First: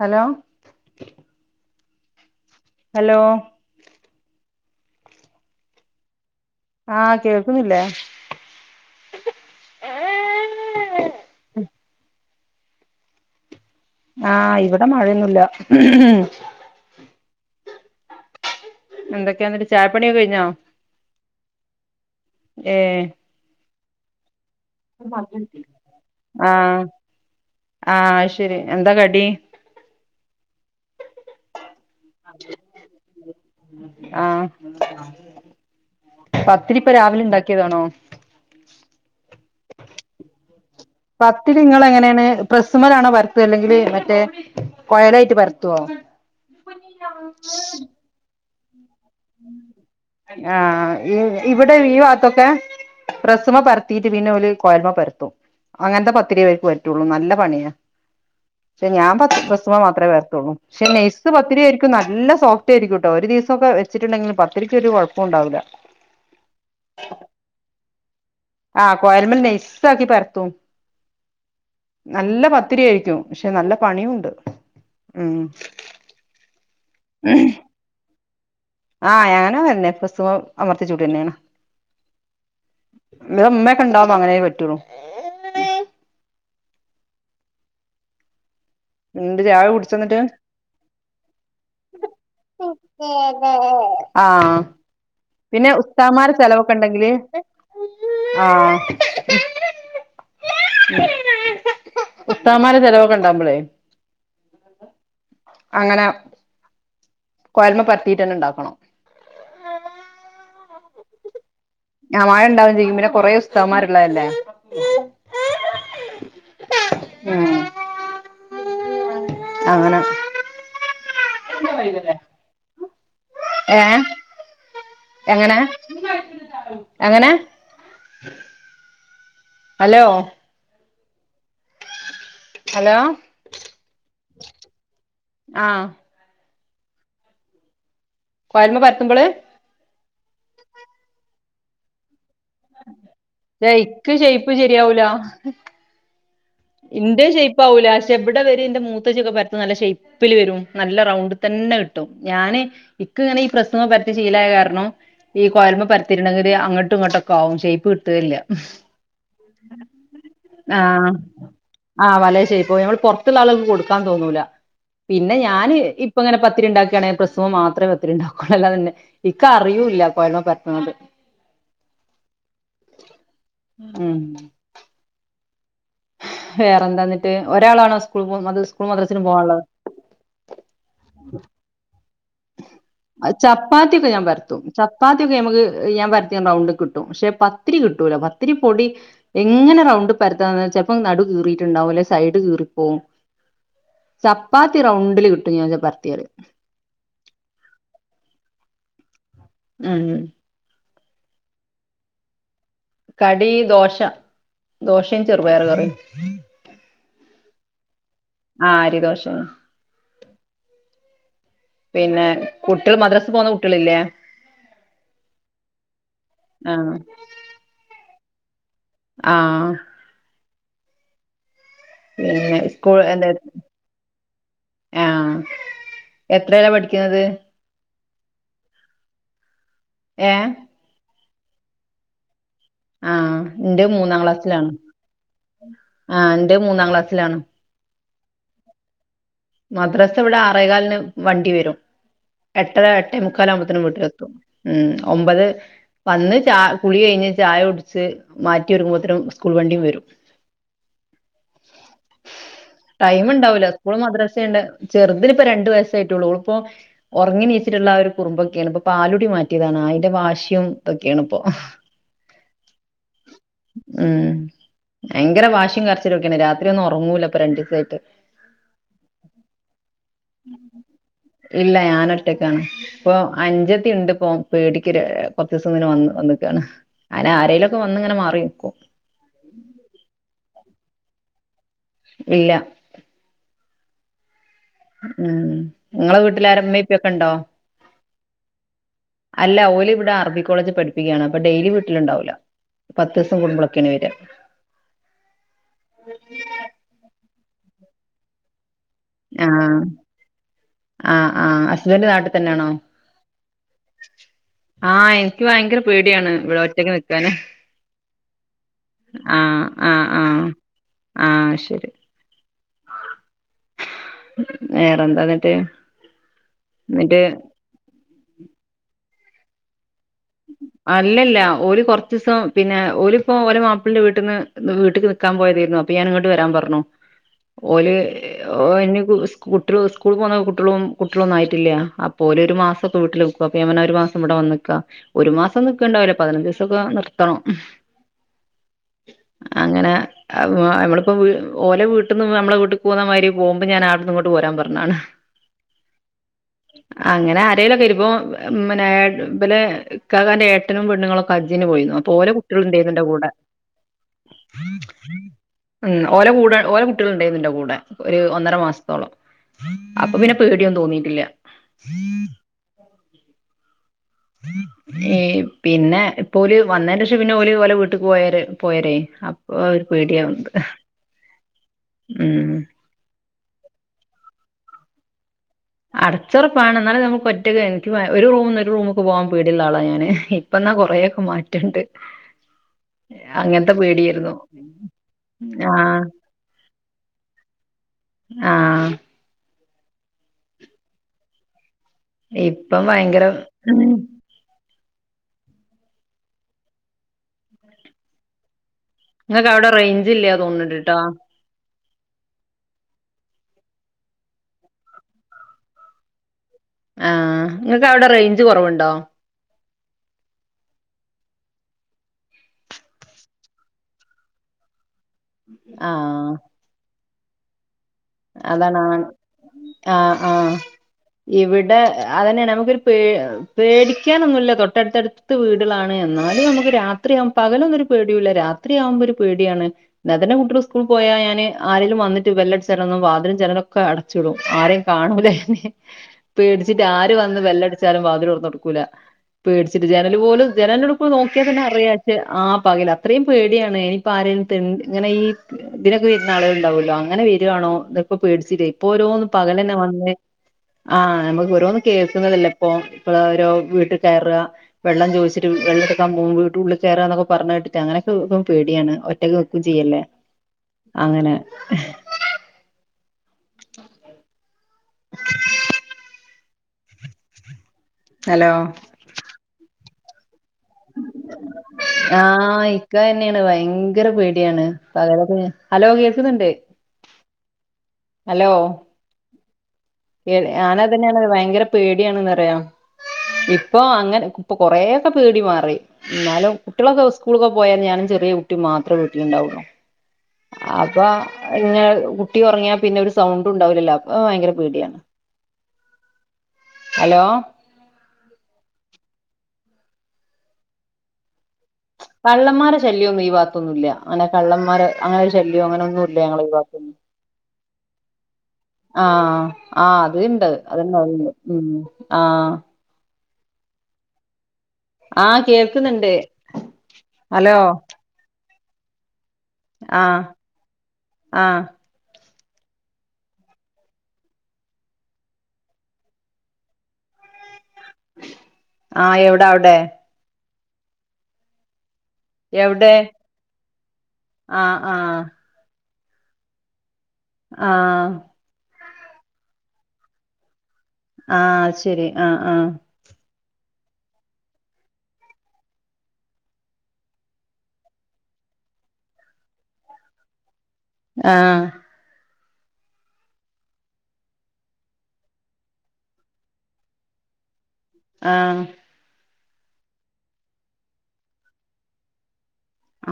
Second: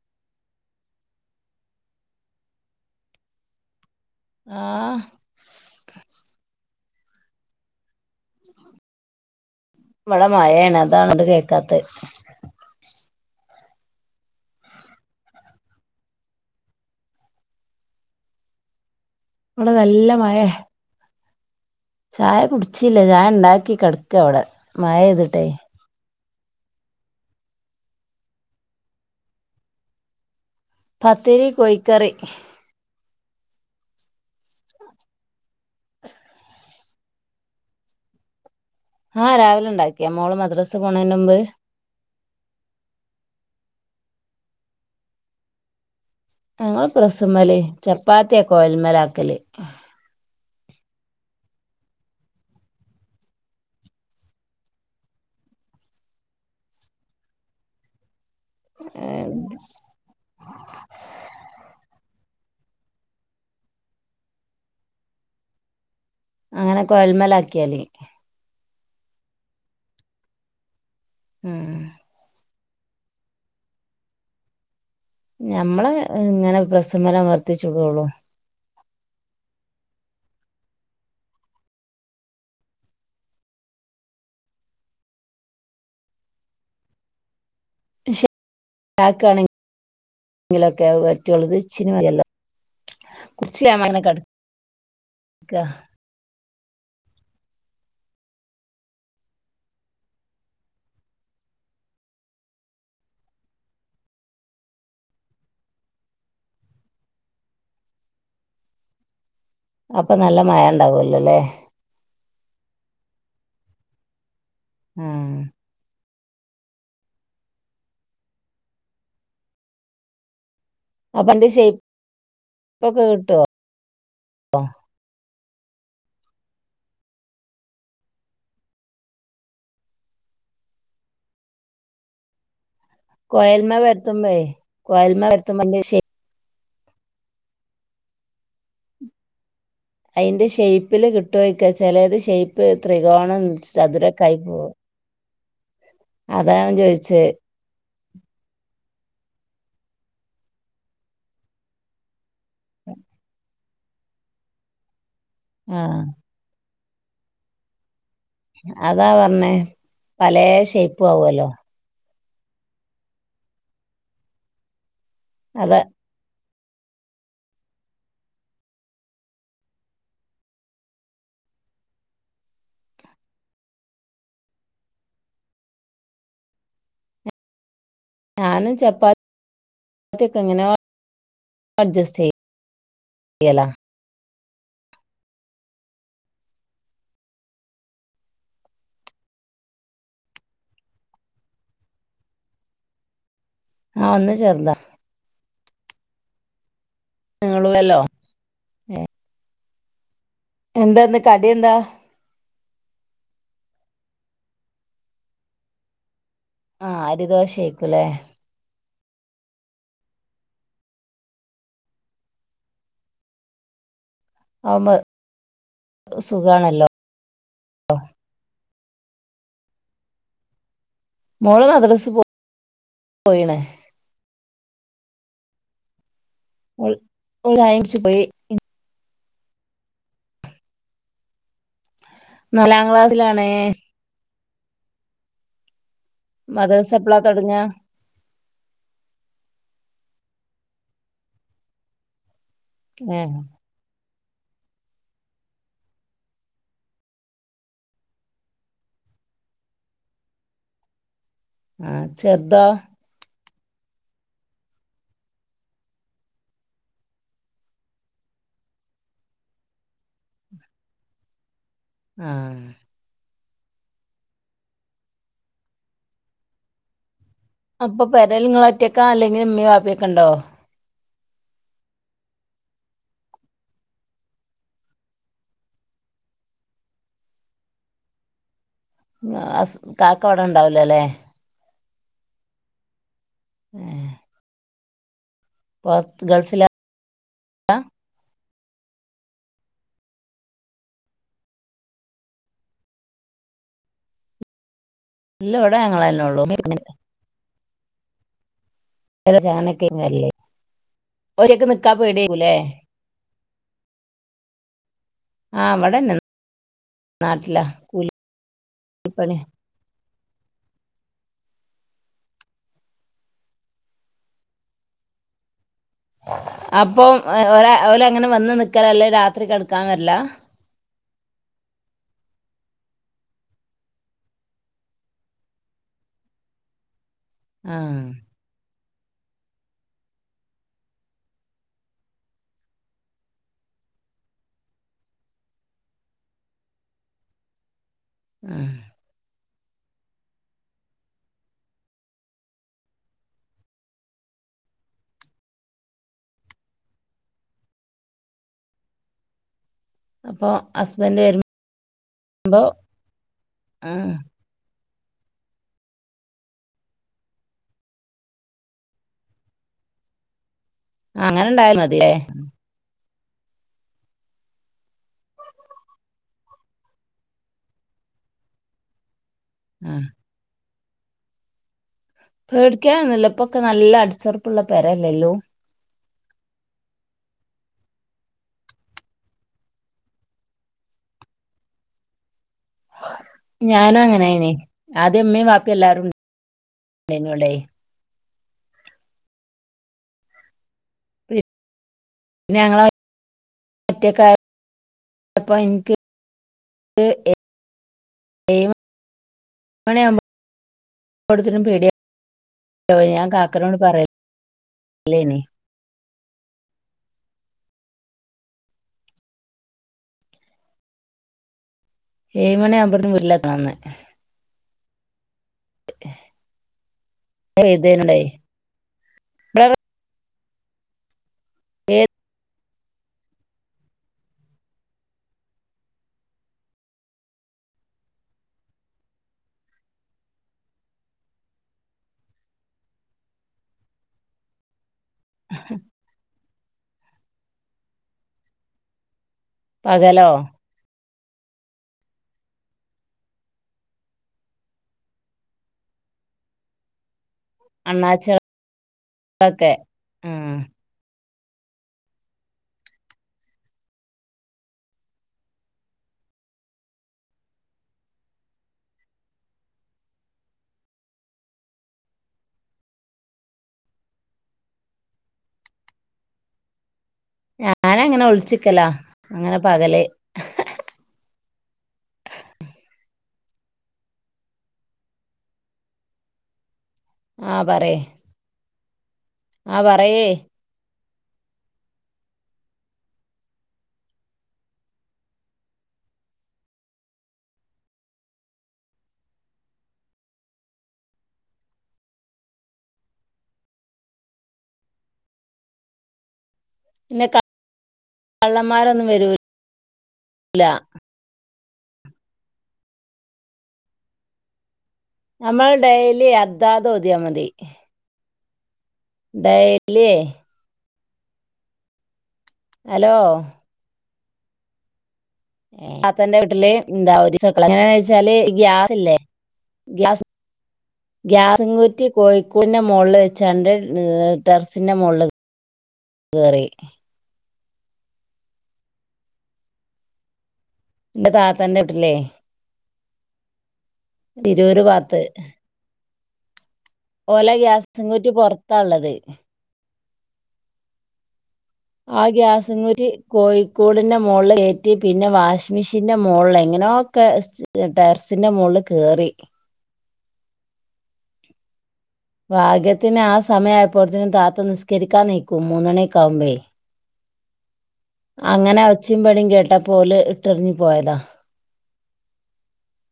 Hello hello ആഹ് ആഹ് കേൾക്കുന്നില്ലേ ഇവിടെ മഴയാണ് അതാണ്ങ്ങോട്ട് ‌കേക്കാത്തെ ആഹ് ഇവിടെ മഴയൊന്നുല്ല എന്തൊക്കെയ എന്നിട്ട് ഇവിടെ നല്ല ചായപ്പണിയൊക്കെ കഴിഞ്ഞോ മഴേ ചായ ഏഹ് കുടിച്ചീല ചായണ്ടാക്കി കിടക്കവിടെ ആഹ് ആഹ് ശരി എന്താ കടി പത്തിരി കോഴിക്കറി ആഹ് പത്തിരിപ്പ രാവിലെ ഉണ്ടാക്കിയതാണോ ആഹ് രാവിലെ ഉണ്ടാക്കിയ മോള് മദ്രസ് പോണന് മുമ്പ് ഇങ്ങളെങ്ങനെണ് പ്രസ്സുമ്മലാണോ പരത്ത അല്ലെങ്കിമറ്റേ കൊയലായിട്ട് പരത്തോ ഞങ്ങള് പ്രസ്സ് മേല് ചപ്പാത്തിയ കോയൽ മേല് ആക്കല് ആഹ് ഇവിടെ ഈ ഭാത്തൊക്കെ പ്രസ്സുമ്മേ പരത്തീട്ട് പിന്നെ ഓല് കോയലുമ്മേ പരത്തും അങ്ങനത്തെ പത്തിരിയേ ഇവർക്ക് പറ്റുള്ളൂ നല്ല പണിയ ക്ഷെ ഞാൻ പത്ത് പ്രസ്സുമേ മാത്രെ പരത്തുള്ളൂ ക്ഷെ നൈസ് പത്തിരിയിരിക്കും നല്ല സോഫ്റ്റ് ആയിരിക്കുട്ടോ ഒരു ദിവസൊക്കെ ച്ചിട്ടുണ്ടെങ്കിലു പത്തിരിക്കൊരു കുഴപ്പോണ്ടാവൂല്ല അങ്ങനെ കൊയല്മ്മലാക്കിയാതി ആഹ് കോയൽമ്മൽ നൈസാക്കി പരത്തും ഉം നല്ല പത്തിരി ആയിരിക്കും ക്ഷെ നല്ല പണിയുണ്ട് ഉം ഞമ്മള് ഇങ്ങനെ പ്രസ്സുമേൽ അമർത്തി ചുടുള്ളൂ ആഹ് ഞാനും അങ്ങനെ തന്നെ പ്രസ്സുമേൽ അമർത്തിച്ചുടുക തന്നെയാണ് ഇവിടെ ഉമ്മയൊക്കെ ഉണ്ടാകുമ്പോൾ അങ്ങനെയെ പറ്റൂള്ളൂ ഉണ്ടാക്കുക എന്നിട്ട് ചായ കുടിച്ചന്നിട്ട് ആണെങ്കിലൊക്കെ അത് പറ്റുള്ളു ഇത് ഇച്ചിരി മതിയല്ലോ ആഹ് ക്ക സ്താദ്മാർ ചിലവൊക്കെ ഉണ്ടെങ്കില് ആഹ് ഉസ്താദുമാരെ ചിലവൊക്കെ ഉണ്ടാകുമ്പോളെ അങ്ങനെ കോയലുമേൽ പരത്തീട്ടന്നെ ഉണ്ടാക്കണം അപ്പൊ നല്ല മയം ഉണ്ടാവൂല്ലല്ലോല്ലേ ആഹ് മയം ഉണ്ടാകുവേം ചെയ്യും പിന്നെ കൊറെ ഉസ്താദുമാരുള്ളതല്ലേ മ്മ് ഉം അങ്ങനെ അപ്പം അയിൻ്റെ ഷേപ്പ് ഒക്കെ കിട്ടുവോ ഏഹ് എങ്ങനെ എങ്ങനെ ഹലോ ഹലോ കോയൽ മേൽ പരത്തുമ്പോ ഏഹ് കോയൽ മേൽ ആ പരത്തുമ്പോൾ ശെയ് കോയൽ മേൽ പരത്തുമ്പോള് അതിന്റെ ശേപ്പില് കിട്ടുമാരിക്കും ചിലത് ഷേയ്പ് ത്രികോണം ഇക്ക് ചതുരൊക്കെ ആയി ഷേയ്പ്പ് പോകും ശരിയാവൂല ചോയിച്ചേ ഇന്റെ ഷേപ്പ് ആവൂല്ല പക്ഷെ ഇവിടെ ഇവരി ഇന്റെ മൂത്തേച്ചിയൊക്കെ പരത്തുമ്പോൾ നല്ല ഷേപ്പ് ഷേപ്പില് വരും നല്ല റൗണ്ട് തന്നെ കിട്ടും ഞാന് ഇക്ക് ഇങ്ങനെ ഈ പ്രസ്സ് മേൽ പരത്തി ശീലായ കാരണം ഈ കോയലുമേൽ ആഹ് പരത്തിയിട്ടിണ്ടെങ്കില് അങ്ങട്ടും ഇങ്ങോട്ടൊക്കെ ആകും ഷേപ്പ് കിട്ടുകയെ ഇല്ല അതാ പറഞ്ഞേ പലേ ഷേപ്പും ആഹ് ആകുവല്ലോ ആഹ് പലേ ഷേപ്പും ഞമ്മൾ പുറത്തുള്ള ആളുകൾക്ക് കൊടുക്കാൻ തോന്നൂല പിന്നെ ഞാൻ അതാ ഇപ്പം ഇങ്ങനെ പത്തിരി ഉണ്ടാക്കുകയാണെങ്കില് പ്രസ്സു മേൽ മാത്രമേ പത്തിരി ഉണ്ടുകുള്ളൂ അല്ലാതെ പിന്നെ ഇക്ക് അറിയുവേം ഇല്ല കോയലുമേൽ പരത്തുന്നത് ഉം വേറെന്താ എന്നിട്ട് ഒരാളാണോ സ്‌ ഞാനും ചപ്പാ ത്തിക്കങ്ങനെ അഡ്ജസ്റ്റ് ചെയ്യ ആഹ് ചപ്പാ ത്തിക്കെ ഞാൻ പരത്തും ചപ്പാത്തിയൊക്കെ നമുക്ക് ഞാൻ പരത്തി റൗണ്ട് കിട്ടും പക്ഷെ പത്തിരി കിട്ടൂല പത്തിരി പൊടി എങ്ങനെ റൗണ്ടി പരത്താന്ന് വെചപ്പം നടു കീറിട്ടുണ്ടാവും അല്ലെ സൈഡ് കീറിപ്പോവും ആഹ് ഒന്ന് ചെറുതാ ചപ്പാത്തി റൗണ്ടില് കിട്ടും ഞാ ഭർത്തിയട് നിങ്ങള് വല്ലോ അത് എന്താ എന്ത കടി എന്താ കടി ദോശ ദോശയും ചെറുപയറു കറീം ആഹ് അരി ദോശ ആയിക്കുംല്ലേ ആഹ് അരിദോഷയാ പിന്നെ കുട്ടികൾ മദ്രാസ് പോകുന്ന കുട്ടികളില്ലേ ആമ് ആ സുഖമാണല്ലോ ആഹ് മോള് മദ്ര്സ് പിന്നെ സ്കൂൾ എന്തേ ആഹ് എത്രയിലാ ഓള് പഠിക്ക്‌ന്നത് [unintelligible] ഏഹ് നാലാം ആ ക്ലാസ്സിലാണേ എന്റെ മൂന്നാം ക്ലാസ്സിലാണ് ആഹ് ന്റെ മൂന്നാം മദ്രസ എപ്പളാ ക്ലാസ്സിലാണ് തൊടങ്ങാ മദ്രസ ഇവിടെ ആറേകാലിന് വണ്ടി വരും എട്ടര എട്ടേ ഏഹ് മുക്കാല് ത്തിനും വീട്ടിലെത്തും ഉം ഒമ്പതേ വന്ന് ചാ കുളി കഴിഞ്ഞ് ചായ ഒടിച്ച് മാറ്റി ഒരുങ്ങബത്തിനും സ്കൂൾ വണ്ടീം വരും [inaudible] ആഹ് ചെർതോ ടൈം ണ്ടാവൂല്ല സ്കൂളും മദ്രസയ്ണ്ട് ചെറുതിന് ഇപ്പ രണ്ടുവയസ്സായിട്ട് ള്ളൂ ഓള് പ്പോ ഒറങ്ങിനീച്ചിട്ടുള്ള ആ ഒരു കുറുമ്പൊക്കെയാണ് ഇപ്പൊ പാലുടി മാറ്റിയതാണ് അയിന്റെ വാശ്യീഉം തക്കെയാണ് ഇപ്പൊ [inaudible] ആഹ് ഉം ഭയങ്കര വാശി കരച്ചിലോക്കേയാണ് രാത്രി ഒന്നും ഒറങ്ങൂല പ്പൊ രണ്ടി അപ്പൊ പെരൽ ങ്ങള് ഒറ്റൊക്കാ അല്ലെങ്കിൽ ഉമ്മയും വാപ്പയും ക്കെ ണ്ടോ ഇല്ല ഞാനൊറ്റക്കാണ് പ്പൊ അൻഞ്ചത്തി ഉണ്ട് പ്പൊ പേടിക്ക് രു കൊറചൂസത്തിന് വന്ന് വന്ന് ക്കാണ് അയിന് ആരയിലുംക്കെ വന്നിങ്ങനെ മാറി നിക്കും ആഹ് അസ് കാക്കവ്ടെ ണ്ടാവൂല ല്ലേ ഇല്ല എഹ് ഉം ങ്ങളെ ഗൾഫിലാ വീട്ടിലാരമ്മപ്പൊക്കെ ണ്ടോ അല്ല ഓല് ഇവ്ടെ അറബി കോളേജി പഠിപ്പിക്കുകയാണ് അപ്പ ഡെയിലി വീട്ടില്ണ്ടാവൂല പത്തൂസം കൂടുബളൊക്കെയാണ് വെര ഇല്ല ഇവിടെ ഞങ്ങളന്നെ ള്ളു [unintelligible] ആഹ് അങ്ങനൊക്കെ വരല് ആഹ് ആഹ് ഒറ്റക്ക് നിക്കാൻ ഹസ്ബൻഡ് പേടിയായിരിക്കൂല്ലേ നാട്ടിതന്നെയാണോ ആഹ് എനിക്ക് ആഹ് ഭയങ്കര ഇവിടെന്നെ പേടിയാണ് ഇവിടെ ഒറ്റക്ക് നിക്കാന് [unintelligible] കൂലിപ്പണി ആഹ് ആഹ് ആഹ് ആഹ് ശരി വേറെ ന്താന്നിട്ട് അപോം ഓലങ്ങനെ വന്ന് നിക്കല അല്ലേ രാത്രി കടക്കാൻ വര് ലാ അല്ലല്ല ഓര് കൊറച്ച്സം പിന്നെ ഓല്പ്പോ ഓല മാപ്പിളിന്റെ വീട്ടിന്ന് ന്ന് വീട്ട്ക്ക് നിക്കാൻ പോയതെരുന്നു അപ്പൊ ഞാാന്ങ്ങോട്ട് വരാൻ പറഞ്ഞു ഓല് ആഹ് ഓഹ് എനി കു സ് കുട്ടള് സ്കൂൾക്ക് പോണ കുട്ടളും കുട്ടളൊന്നും ആയിട്ടില്ല അപോലൊരു മാസൊക്കെ വീട്ടില് നി പൊ പ്യാൻ പറഞ്ഞു ഒരു മാസം ഇവടെ വന്ന്ക്കാ ഒരു മാസം നിക്കണ്ടാവില്ല പതിനഞ്ച് ദീസൊക്കെ നിർത്തണം ആഹ് അങ്ങനെ അപ്പൊ ഞമ്മളിപ്പോ വീ ഓലെ വീട്ടിന്ന് ഉം അമ്മളെ വീട്ടിക് പോന്ന മാരി പോവുമ്പോ ഞാൻ ആട്ന്ന് ങ്ങോട്ട് പോരാൻ പറഞ്ഞാണ് അങ്ങനെ ആരേലൊക്കെ ഇര്പ്പൊ മ്മനെ ബലെ ഇക്കാകാന്റെ അപ്പൊ ഏട്ടനും ഹസ്ബൻഡ് പെണ്ണുങ്ങളൊക്കെ ഹജ്ജിന് പോയിന്നു അപ്പൊ ഓലെ വരുമ്പോ കുട്ട്യള് ണ്ടെയിന്നു ന്റെ കൂടെ ആഹ് ഉം ഓല കൂടെ ഓല കുട്ട്യള് ണ്ടായിന്നു ന്റെകൂടെ ഒരു ഒന്നര മാസത്തോളം അപ്പൊ പിന്നെ പേടിയൊന്നും തോന്നി അങ്ങനെണ്ടായാൽ മതില്ലേ? ഏയ് പിന്നെ ഇപ്പോല് വന്നേന്റെഷം പിന്നെ ഓല് ഓലെ വീട്ടക്ക് പോയരെ പോയരേ അ ഓ ഒരു ആഹ് പേടിയാവണ്ട് പേടിക്കാനൊന്നൂല്ല പ്പൊക്കെ നല്ല അടിച്ചൊറപ്പുള്ള പരല്ലേല്ലോ? അടച്ചൊറപ്പാണ് ന്നാലും നമുക്ക് ഒറ്റക്ക്‌ എനിക്ക് ഒരു റൂമ്ന്ന് ഒരു റൂമ്ക്ക് പോകാൻ പേടിള്ള ആളാ ഞാന് ഇപ്പന്നാ കൊറേക്കെ മാറ്റണ്ട് അങ്ങനത്തെ ഞാനും പേട്യേരുന്നു അങ്ങനെയായിനി ആദ്യം ഉമ്മയും വാപ്പയും ആഹ് എല്ലാരും ഉണ്ടായിരുന്നു ഇവിടെ ആഹ് ഇപ്പം ഞങ്ങളെ ഭയങ്കര ഉം ഒറ്റക്കായ പ്പ ഇൻക്ക് ക്ക്‌ ഏ ഇങ്ങക്ക് അവടെ റേഞ്ച് ഇല്ല്യ തോന്ന്ണ് ണ്ട്ട്ടാ കൊടുത്തിട്ടും പേടിയ ഞാൻ കാക്കനോട് പറയ ല്ലേയ്ന് ആഹ് ഇങ്ങൾക്ക് അവടെ റേഞ്ച് കൊറവുണ്ടോ? ഏഴ് മണി ആകുമ്പത്തിനും വീട്ടിലെത്തണം ന്ന് ആഹ് ഏതേനുണ്ടായി അതാണ് ആഹ് ആഹ് ആഹ് ഇവിടെ അതന്നെ നമുക്കൊരു പേ പേടിക്കാനൊന്നുല്ല തൊട്ടടുത്തടുത്ത് വീടുളാണ് എന്നാലും നമുക്ക് രാ ത്രിയാം പകലൊന്നും ഒരു പേടിയുല്ല രാത്രിയാവുമ്പോ ഒരു പേടിയാണ്. ന്നാ തന്നെ കുട്ടള് സ്കൂൾ പോയാ ഞാന് ആരെങ്കിലും വന്നിട്ട് ബെല്ലടിച്ച ച്ചാലൊന്നും വാതിലും ജനലൊക്കെ അടച്ചിടും ആരേം കാണൂലെന്ന് പേടിച്ചിട്ട് ആര് വന്ന് വെല്ലടിച്ചാലും വാതിലൊറന്നൊടുക്കൂല പേടിച്ചിട്ട് ജനല് പകലോ പോലും ജനല്ന് ഇപ്പൊ നോക്കിയാ തന്നെ അറിയാച്ചെ ആ പകൽ അത്രയും പേടിയാണ് ഇനിപ്പ ആരേലും തെൻ ഇങ്ങനെ ഈ തിനൊക്കെ വെരുന്ന ആളുകള് ണ്ടാവല്ലോ? അങ്ങനെ വെര് കാണോ തെപ്പോ അണ്ണാച്ചകളൊക്കെ പേടിച്ചിലെ ഇപ്പൊ ഓരോന്നും പകലന്നെ വന്നേ ആ ആഹ് ഞമ്മക്ക് ഓരോന്നും കേൾക്കുന്നതല്ലേ ഇപ്പൊ? ഇപ്പളോരോ വീട്ടീ കയറ വെള്ളം ചോയ്ച്ചിട്ട് വെള്ളെ എടുക്കാൻ വീട്ട് വീട്ടുള്ളിൽ കയറന്നൊക്കെ പറഞ്ഞ് കേട്ടിട്ട് അങ്ങനക്കെ പ്പം പേടിയാണ് ഒറ്റക്ക് നി ക്കും ച്ചീയല്ലേ അങ്ങനെ ഞാനങ്ങനെ ഹലോ ഒളിച്ചിക്കലാ അങ്ങനെ പകല് ആഹ് ഇക്കയ്ന്നെയാണ് വയങ്കര പേടിയാണ് പകലൊക്കെ ഹലോ കേൾക്കുന്നുണ്ട് ആഹ് പറയ് ഹലോ ആഹ് പറയേ ഞാനതന്നെണ് വയങ്കര പേടിയാണെന്ന്റയാ ഇപ്പൊ അങ്ങനെ ഇപ്പൊ കൊറയൊക്കെ പേടി മാറി ന്നാലും കുട്ടളൊക്കെ സ്കൂളക്കൊക്കെ പോയാല് ഞാനും ചെറിയ കുട്ടി മാത്രേ വീട്ടില്ണ്ടാവൊള്ളു അപ്പൊ ഇങ്ങനെ കുട്ടി ഉറങ്ങിയാ പിന്നെ ഒരു സൗണ്ട് ഉണ്ടാവൂലല്ലോ? അപ്പ വയങ്കര പേടിയാണ് [inaudible] ഹലോ പിന്നെ ക കള്ളന്മാരൊന്നും വരൂല കള്ളന്മാരെ ശല്യമൊന്നും ഈ ഭാത്തൊന്നു ഇല്ല അങ്ങനെ കള്ളന്മാര് അങ്ങനെ ഒരു ശല്യോ നമ്മൾ അങ്ങനെ ഒന്നുല്ല ഡെയിലി ഞങ്ങളെ ഈ അദ്ദാതെ ഭാഗത്തൊന്നും ഓതിയാ മതി ആഹ് ആഹ് ഡെയിലി അത്ണ്ട് അത്ണ്ടാവും ഉം ആഹ് ഹലോ ആഹ് കേൾക്കുന്നുണ്ട് താത്തന്റെ വീട്ടില് എന്താ ഒരു ഹലോ എങ്ങനെച്ചാല് ഗ്യാസ്ല്ലേ ആഹ് ഗ്യാസ് ആഹ് ഗ്യാസ് കുറ്റി കോഴിക്കൂടിൻ്റെ മോളിൽ വെച്ചാണ്ട് ടെർസിൻ്റെ മോളിൽ കേറി ആഹ് എവിടെ അവിടെ? ഇന്റെ താത്തന്റെ വീട്ടില്ലേ എവിടെ ആഹ് തിരൂര് ബാത്ത് ആഹ് ഓലെ ഗ്യാസും ആഹ് കുറ്റി പൊറത്താള്ളത് ആഹ് ഗ്യാസ്കുറ്റി കോഴിക്കൂടിന്റെ മോളില് കേറ്റി പിന്നെ വാഷിംഗ് മെഷീന്റെ മോളിൽ എങ്ങനൊക്കെ ടെർസിന്റെ മോളിൽ കേറി ആഹ് ഭാഗ്യത്തിന് ആഹ് സമയ ആയപ്പോത്തിനും താത്ത നിസ്കരിക്കാൻ നിക്കും മൂന്നണിക്കാവുമ്പയെ [inaudible] അങ്ങനെ ഒച്ച വിളീം കേട്ടപ്പോ ഓല് ഇട്ടെറിഞ്ഞു പോയതാ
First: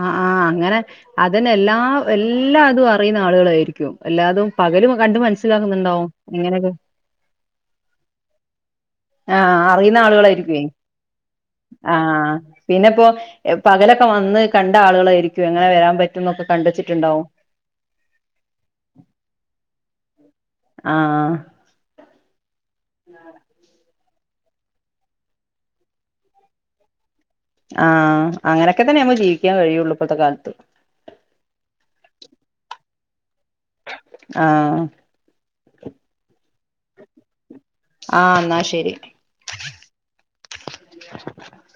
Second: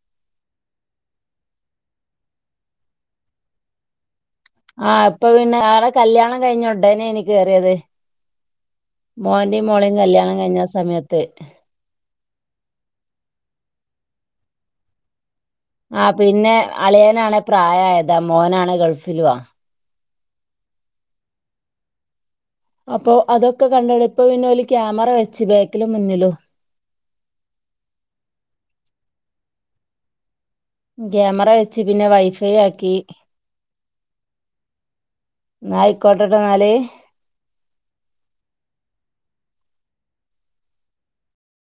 ആഹ് ആഹ് അങ്ങനെ അതന്നേ എല്ലാ എല്ലാ അതും അറിയുന്ന ആളുകളായിരിക്കും എല്ലാതും പകല് ആഹ് കണ്ട് ഇപ്പൊ പിന്നെ ആളെ മനസ്സിലാക്കുന്നുണ്ടാവും കല്യാണം എങ്ങനെ കഴിഞ്ഞ ഉടനെ ആണ് കേറിയത് ആഹ് മോന്റയും മോളയും അറിയുന്ന കല്യാണം കഴിഞ്ഞ ആളുകളായിരിക്കുവേ സമയത്ത് ആഹ് പിന്നെപ്പോ പകലൊക്കെ വന്ന് കണ്ട ആളുകളായി എങ്ങനെ വരാൻ പറ്റുന്നൊക്കെ കണ്ടച്ചിട്ടുണ്ടാവും പ്രായയതാ മോനാണെ ഗൾഫിലുആ ആഹ് അപ്പൊ അതൊക്കെ കണ്ടാണ്ട് ഇപ്പൊ പിന്നെ ഓല് ക്യാമറ വെച്ച് ബേക്കിലും മുന്നിലും ആഹ് അങ്ങനൊക്കെ തന്നെ നമ്മക്ക് ജീവിക്കാൻ കഴിയുള്ളു ഇപ്പോത്തെ കാലത്ത് ക്യാമറ വെച്ച് പിന്നെ വൈഫൈ ആക്കി ആഹ് എന്നാ ആയിക്കോട്ടെട്ടോ എന്നാല് ആഹ് എന്നാ ശരി